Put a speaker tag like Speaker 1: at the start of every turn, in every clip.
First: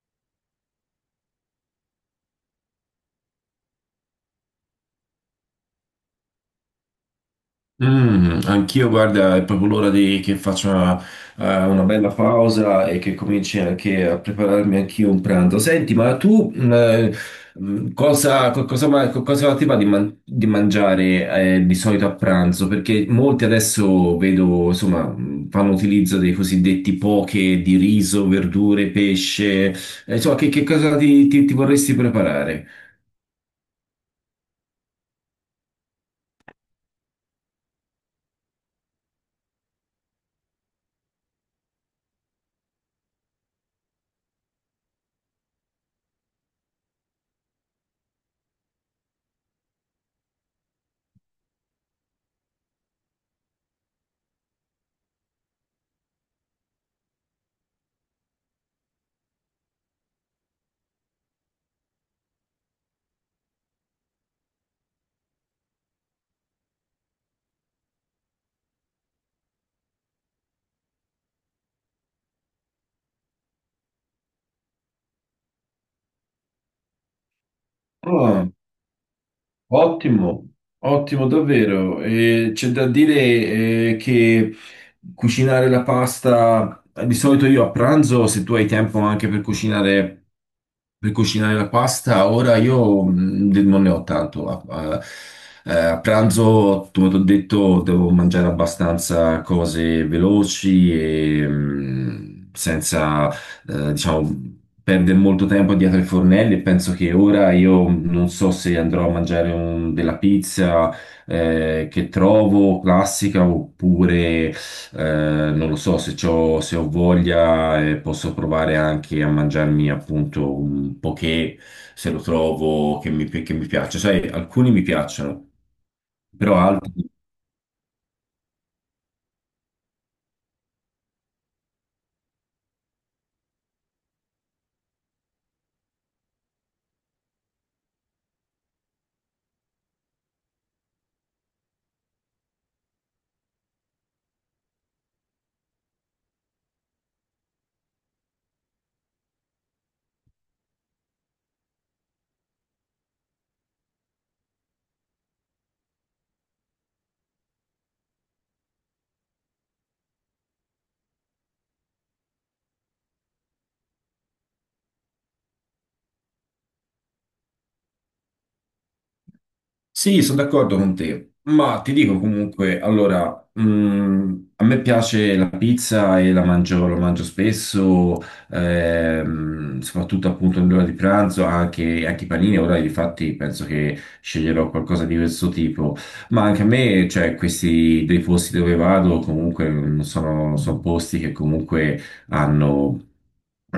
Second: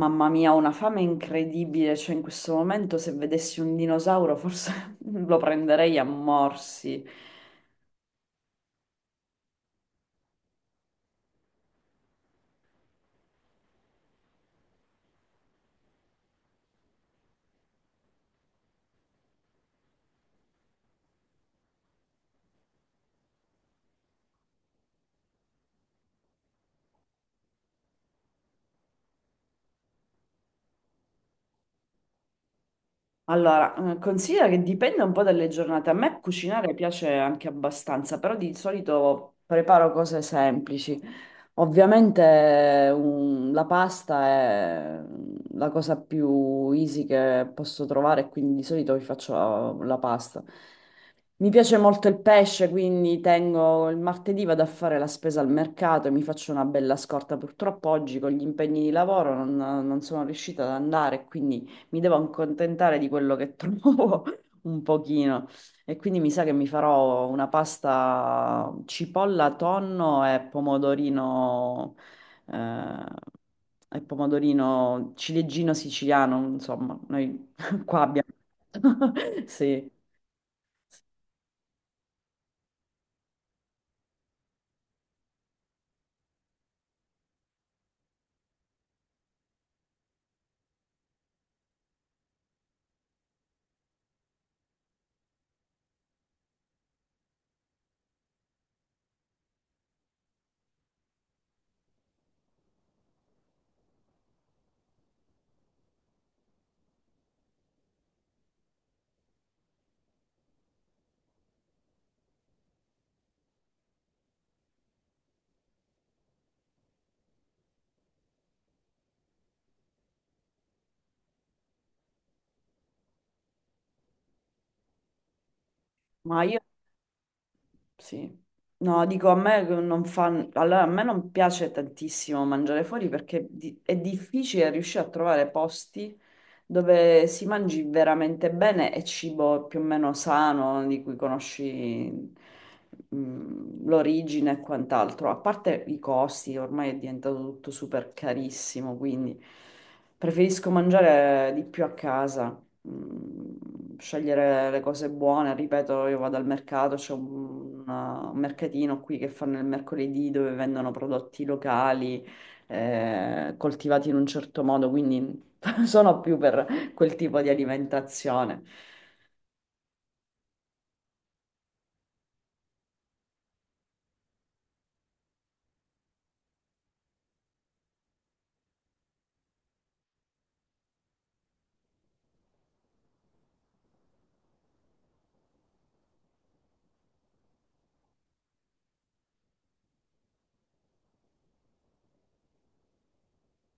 Speaker 1: Mamma mia, ho una fame incredibile, cioè in questo momento se vedessi un dinosauro forse lo prenderei a morsi.
Speaker 2: Anch'io, guarda, è proprio che faccia una bella pausa e che cominci anche a prepararmi anch'io un pranzo. Senti, ma tu cosa, cosa ti va di mangiare di solito a pranzo? Perché molti adesso vedo, insomma, fanno utilizzo dei cosiddetti poke di riso, verdure, pesce. Insomma, che cosa ti vorresti preparare?
Speaker 1: Allora, considera che dipende un po' dalle giornate. A me cucinare piace anche abbastanza, però di solito preparo cose semplici. La pasta è la cosa più easy che posso trovare, quindi di solito vi faccio la pasta. Mi piace molto il pesce, quindi tengo il martedì vado a fare la spesa al mercato e mi faccio una bella scorta. Purtroppo oggi con gli impegni di lavoro non sono riuscita ad andare, quindi mi devo accontentare di quello che trovo un pochino. E quindi mi sa che mi farò una pasta cipolla, tonno eh, e pomodorino ciliegino siciliano, insomma, noi qua abbiamo. Sì.
Speaker 2: Ottimo, ottimo davvero. C'è da dire, che cucinare la pasta, di solito io a pranzo, se tu hai tempo anche per cucinare. Per cucinare la pasta, ora io non ne ho tanto. A pranzo, come ti ho detto, devo mangiare abbastanza cose veloci e senza, diciamo, perdere molto tempo dietro ai fornelli. E penso che ora io non so se andrò a mangiare della pizza, che trovo classica oppure. Non lo so se ho voglia e posso provare anche a mangiarmi appunto un poké se lo trovo che che mi piace. Sai, alcuni mi piacciono,
Speaker 1: Ma
Speaker 2: però
Speaker 1: io
Speaker 2: altri.
Speaker 1: sì. No, dico a me non fa... Allora, a me non piace tantissimo mangiare fuori perché è difficile riuscire a trovare posti dove si mangi veramente bene e cibo più o meno sano, di cui conosci l'origine e quant'altro. A parte i costi, ormai è diventato tutto super carissimo, quindi preferisco mangiare di più a casa, scegliere le cose buone. Ripeto, io vado al mercato, c'è un mercatino qui che fanno il mercoledì dove vendono prodotti locali, coltivati in un certo modo, quindi sono più per quel tipo di alimentazione.
Speaker 2: Sì, sono d'accordo con te, ma ti dico comunque, allora, a me piace la pizza e la mangio spesso, soprattutto appunto nell'ora di pranzo, anche, anche i panini, ora infatti penso che sceglierò qualcosa di questo tipo, ma anche a me, cioè, questi dei posti dove vado, comunque sono, sono posti che comunque hanno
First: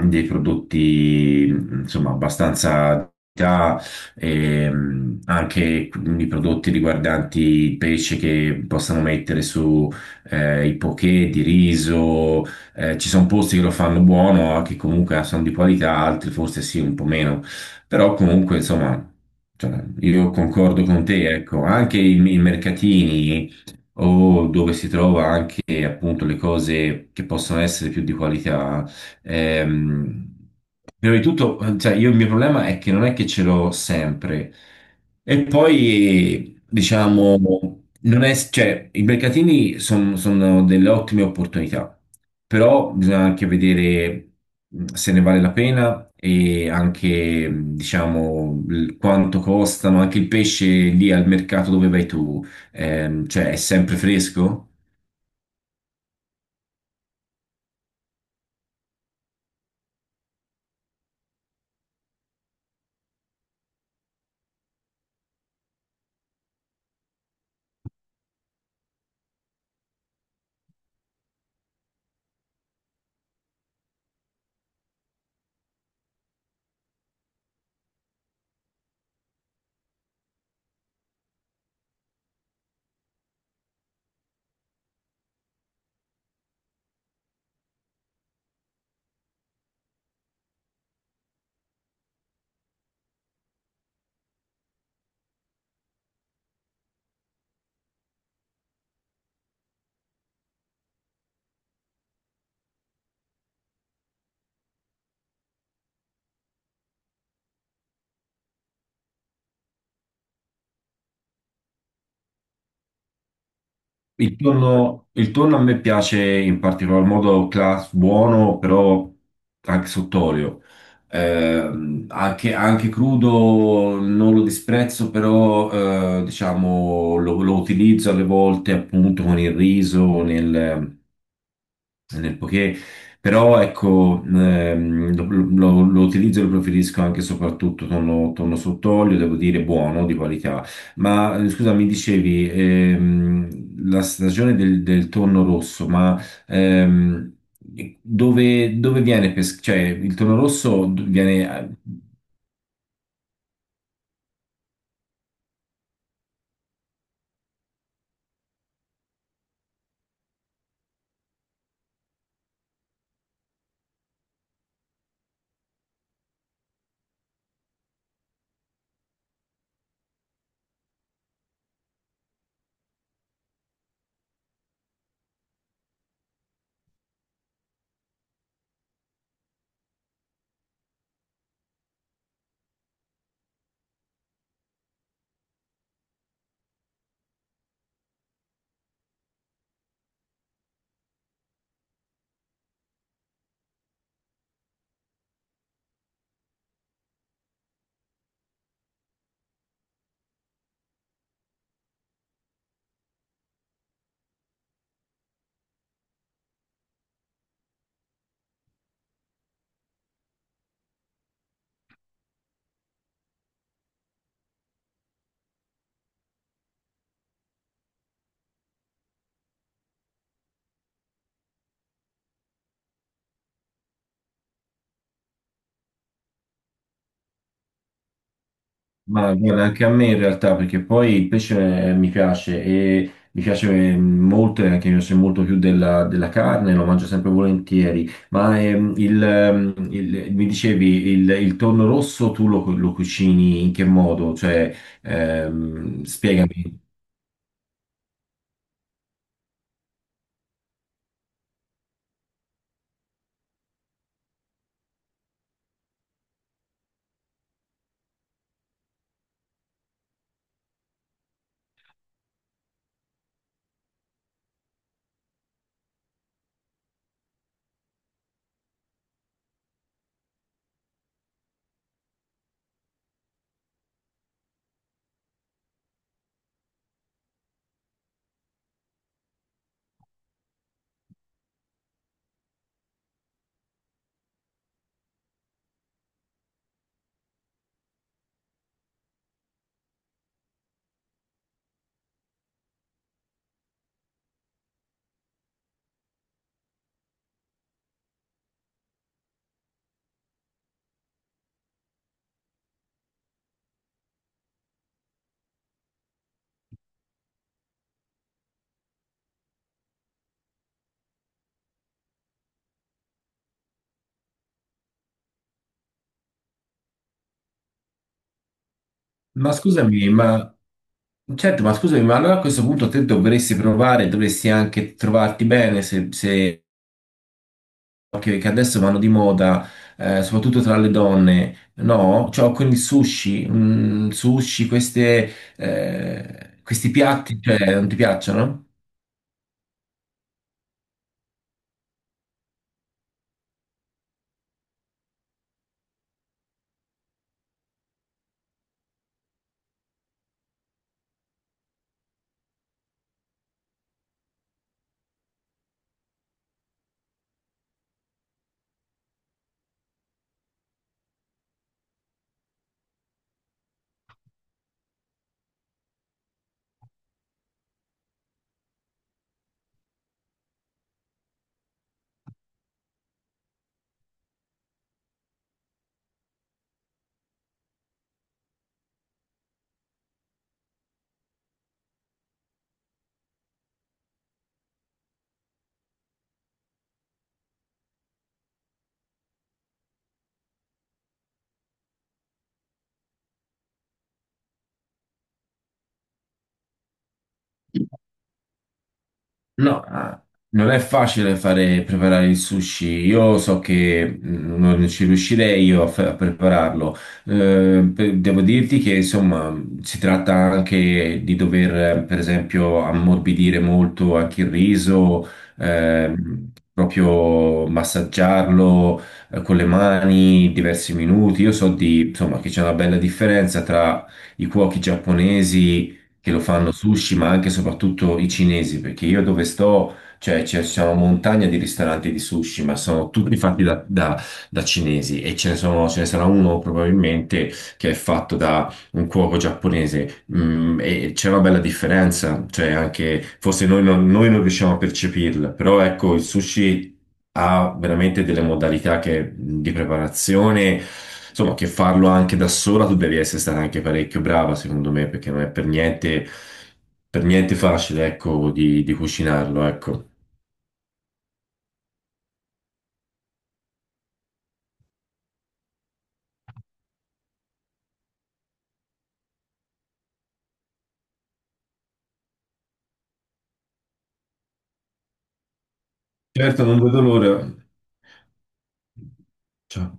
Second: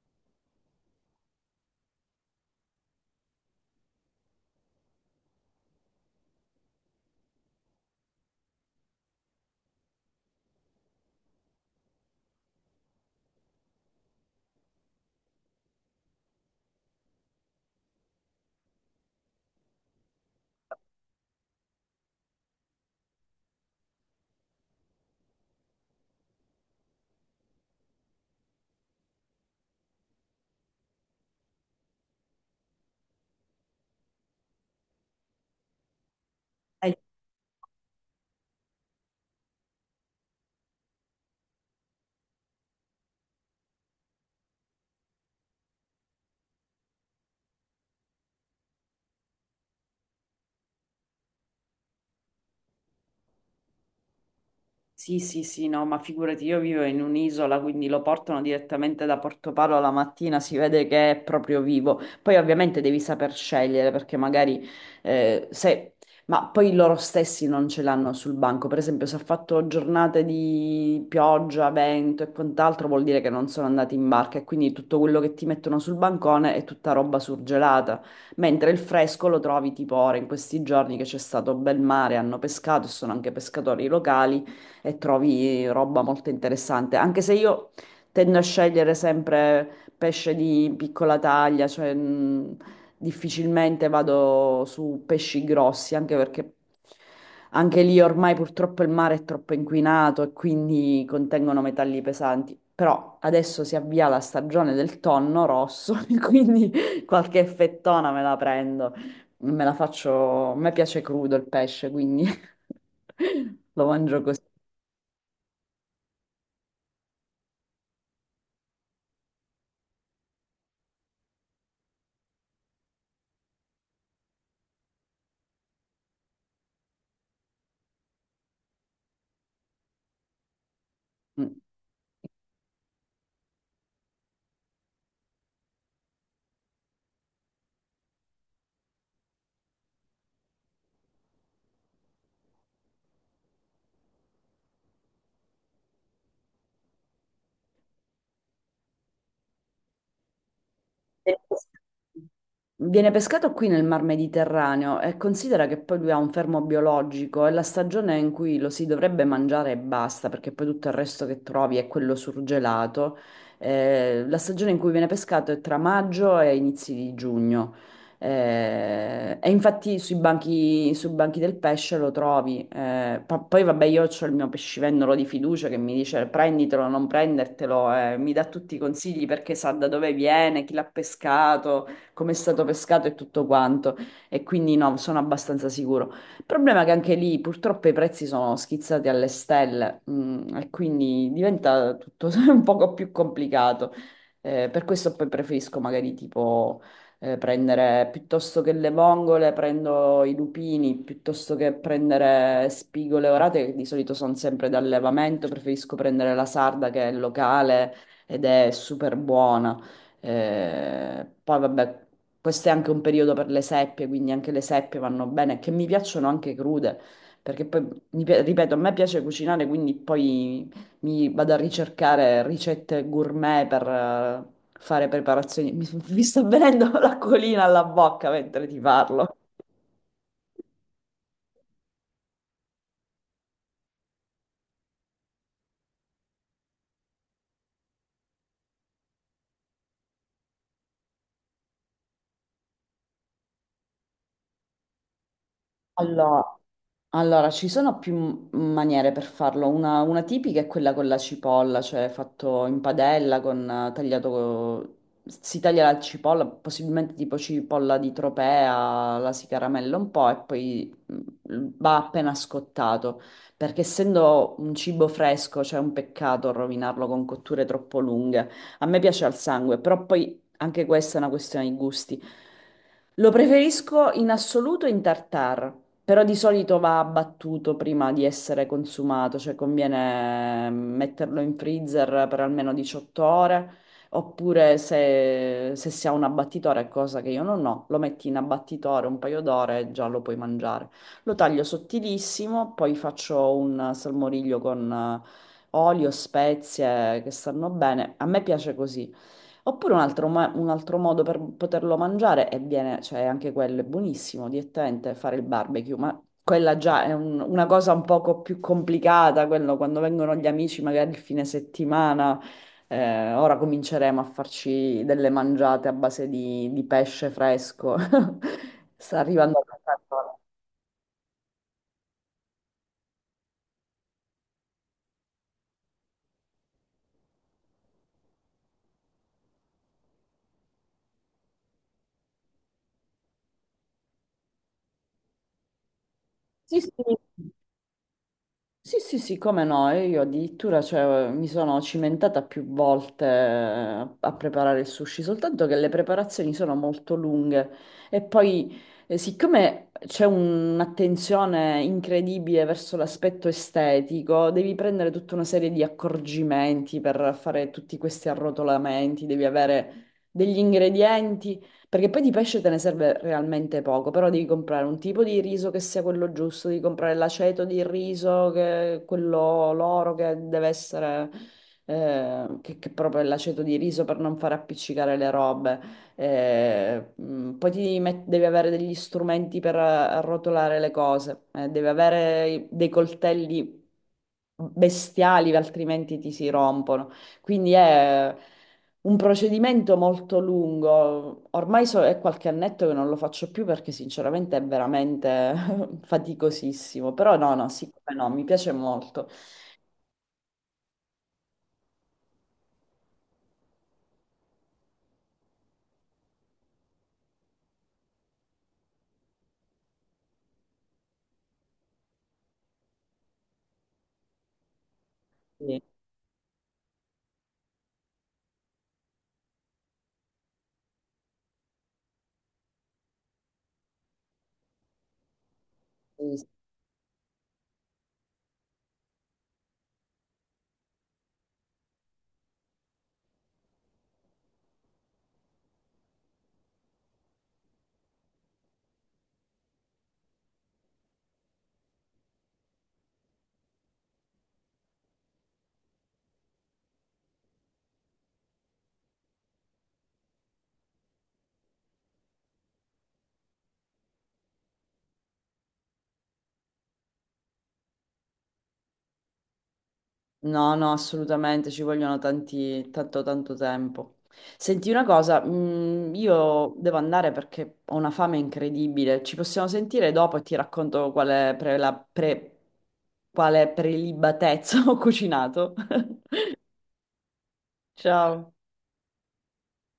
Speaker 2: dei prodotti, insomma, abbastanza di qualità, e, anche i prodotti riguardanti il pesce che possono mettere su i poké di riso, ci sono posti che lo fanno buono, che comunque sono di qualità, altri forse sì, un po' meno, però comunque insomma, cioè, io concordo con te, ecco, anche i mercatini o dove si trova anche appunto le cose che possono essere più di qualità. Ehm, Prima di tutto, cioè, io il mio problema è che non è che ce l'ho sempre. E poi,
Speaker 1: E
Speaker 2: diciamo, non è, cioè, sono delle ottime opportunità, però bisogna anche vedere se ne vale la pena e anche, diciamo, quanto costano. Anche il pesce lì al mercato dove vai tu, cioè, è sempre fresco?
Speaker 1: sì, sì, sì, no, ma figurati, io vivo in un'isola, quindi lo portano direttamente da Porto Portopalo la mattina, si vede che è proprio vivo. Poi ovviamente devi saper scegliere, perché magari se... Ma poi loro stessi non ce l'hanno sul banco. Per esempio, se ha fatto giornate di pioggia, vento e quant'altro, vuol dire che non sono andati in barca e quindi tutto quello che ti mettono sul bancone è tutta roba surgelata. Mentre il fresco lo trovi tipo ora, in questi giorni che c'è stato bel mare, hanno pescato e sono anche pescatori locali e trovi roba molto interessante. Anche se io tendo a scegliere sempre pesce di piccola taglia, cioè difficilmente vado su pesci grossi, anche perché anche lì ormai purtroppo il mare è troppo inquinato e quindi contengono metalli pesanti. Però adesso si avvia la stagione del tonno rosso, e quindi qualche fettona me la prendo. Me la faccio, a me piace crudo il pesce, quindi lo mangio così.
Speaker 2: Il tonno a me piace in particolar modo class buono, però anche sott'olio. Anche, anche crudo non lo disprezzo, però diciamo, lo utilizzo alle volte appunto con il riso, nel,
Speaker 1: Mm.
Speaker 2: nel poké, però ecco, lo utilizzo e lo preferisco anche e soprattutto tonno, tonno sott'olio, devo dire buono, di qualità. Ma scusa, mi dicevi, la stagione del tonno rosso, ma ehm, dove, dove viene pescato? Cioè, il tonno rosso
Speaker 1: Viene
Speaker 2: viene,
Speaker 1: pescato. Viene pescato qui nel Mar Mediterraneo e considera che poi lui ha un fermo biologico e la stagione in cui lo si dovrebbe mangiare e basta, perché poi tutto il resto che trovi è quello surgelato. La stagione in cui viene pescato è tra maggio e inizi di giugno. E infatti sui banchi del pesce lo trovi. Poi vabbè, io ho il mio pescivendolo di fiducia che mi dice prenditelo, non prendertelo, mi dà tutti i consigli perché sa da dove viene, chi l'ha pescato, come è stato pescato e tutto quanto. E quindi no, sono abbastanza sicuro. Il problema è che anche lì purtroppo i prezzi sono schizzati alle stelle, e quindi diventa tutto un poco più complicato. Per questo poi preferisco magari tipo prendere piuttosto che le vongole, prendo i lupini, piuttosto che prendere spigole orate, che di solito sono sempre d'allevamento, preferisco prendere la sarda che è locale ed è super buona. Poi vabbè, questo è anche un periodo per le seppie, quindi anche le seppie vanno bene, che mi piacciono anche crude, perché poi, ripeto, a me piace cucinare, quindi poi mi vado a ricercare ricette gourmet per fare preparazioni. Mi sta venendo l'acquolina alla bocca mentre ti
Speaker 2: ma
Speaker 1: parlo.
Speaker 2: guarda, anche a me in realtà, perché poi il pesce mi piace e mi piace molto, e anche mi piace molto più della, della carne, lo mangio sempre volentieri. Ma mi dicevi, il tonno rosso tu lo, lo cucini in che modo? Cioè,
Speaker 1: Allora,
Speaker 2: spiegami.
Speaker 1: allora, ci sono più maniere per farlo. Una tipica è quella con la cipolla, cioè fatto in padella, con, tagliato, si taglia la cipolla, possibilmente tipo cipolla di tropea, la si caramella un po' e poi va appena scottato, perché essendo un cibo fresco, c'è un peccato rovinarlo con cotture troppo lunghe. A me piace al sangue, però poi anche questa è una questione di gusti. Lo preferisco in assoluto in tartare, però di solito va abbattuto prima di essere consumato, cioè conviene metterlo in freezer per almeno 18 ore, oppure se si ha un abbattitore, cosa che io non ho, lo metti in abbattitore un paio d'ore e già lo puoi mangiare. Lo taglio sottilissimo, poi faccio un salmoriglio con eh, olio, spezie che stanno bene. A me piace così. Oppure un altro modo per poterlo mangiare e viene, cioè anche quello è buonissimo, direttamente fare il barbecue, ma quella già è una cosa un poco più complicata, quello quando vengono gli amici magari il fine settimana, ora cominceremo a farci delle mangiate a base di pesce fresco. Sta
Speaker 2: Ma
Speaker 1: arrivando la
Speaker 2: scusami,
Speaker 1: stagione.
Speaker 2: ma certo, ma scusami, ma allora a questo punto te dovresti provare, dovresti anche trovarti bene se, se che, che adesso vanno di moda, soprattutto tra le donne, no? Cioè, quindi sushi, sushi, queste,
Speaker 1: Sì, sì.
Speaker 2: questi piatti, cioè, non ti piacciono?
Speaker 1: Sì, sì, sì, come no, e io addirittura cioè, mi sono cimentata più volte a preparare il sushi, soltanto che le preparazioni sono molto lunghe e poi siccome c'è un'attenzione incredibile verso l'aspetto estetico, devi prendere tutta una serie di accorgimenti per fare tutti questi arrotolamenti, devi avere degli ingredienti perché poi di pesce te ne serve realmente poco, però devi comprare un tipo di riso che sia quello giusto, devi comprare l'aceto di riso, quello l'oro che deve essere, che proprio è l'aceto di riso per non far appiccicare le robe. Poi ti devi, devi avere degli strumenti per arrotolare le cose, devi avere dei coltelli bestiali, altrimenti ti si rompono. Quindi è un procedimento molto lungo. Ormai è qualche annetto che non lo faccio più perché sinceramente è veramente faticosissimo. Però no, no, sì, come no, mi piace molto.
Speaker 2: No, ah, non è facile fare, preparare il sushi. Io so che non ci riuscirei io a, a prepararlo. Devo dirti che insomma si tratta anche di dover, per esempio, ammorbidire molto anche il riso,
Speaker 1: Sì,
Speaker 2: proprio massaggiarlo, con le mani diversi minuti. Io so di, insomma, che c'è una bella differenza tra i cuochi giapponesi che
Speaker 1: sì,
Speaker 2: lo
Speaker 1: sì.
Speaker 2: fanno sushi, ma anche e soprattutto i cinesi, perché io dove sto, cioè c'è una montagna di ristoranti di sushi, ma sono tutti fatti da cinesi e ce ne sono, ce ne sarà uno probabilmente che è fatto da un cuoco giapponese e c'è una bella differenza, cioè anche forse noi non riusciamo a percepirla, però ecco il sushi ha veramente delle modalità di preparazione, insomma che farlo anche da sola tu devi essere stata anche parecchio brava secondo me perché non è per niente facile ecco di cucinarlo, ecco.
Speaker 1: No, no, assolutamente, ci vogliono tanti, tanto, tanto tempo. Senti una cosa, io devo andare perché ho una fame incredibile. Ci possiamo sentire dopo e ti racconto quale prelibatezza ho cucinato.
Speaker 2: Certo, non vedo l'ora.
Speaker 1: Ciao.
Speaker 2: Ciao.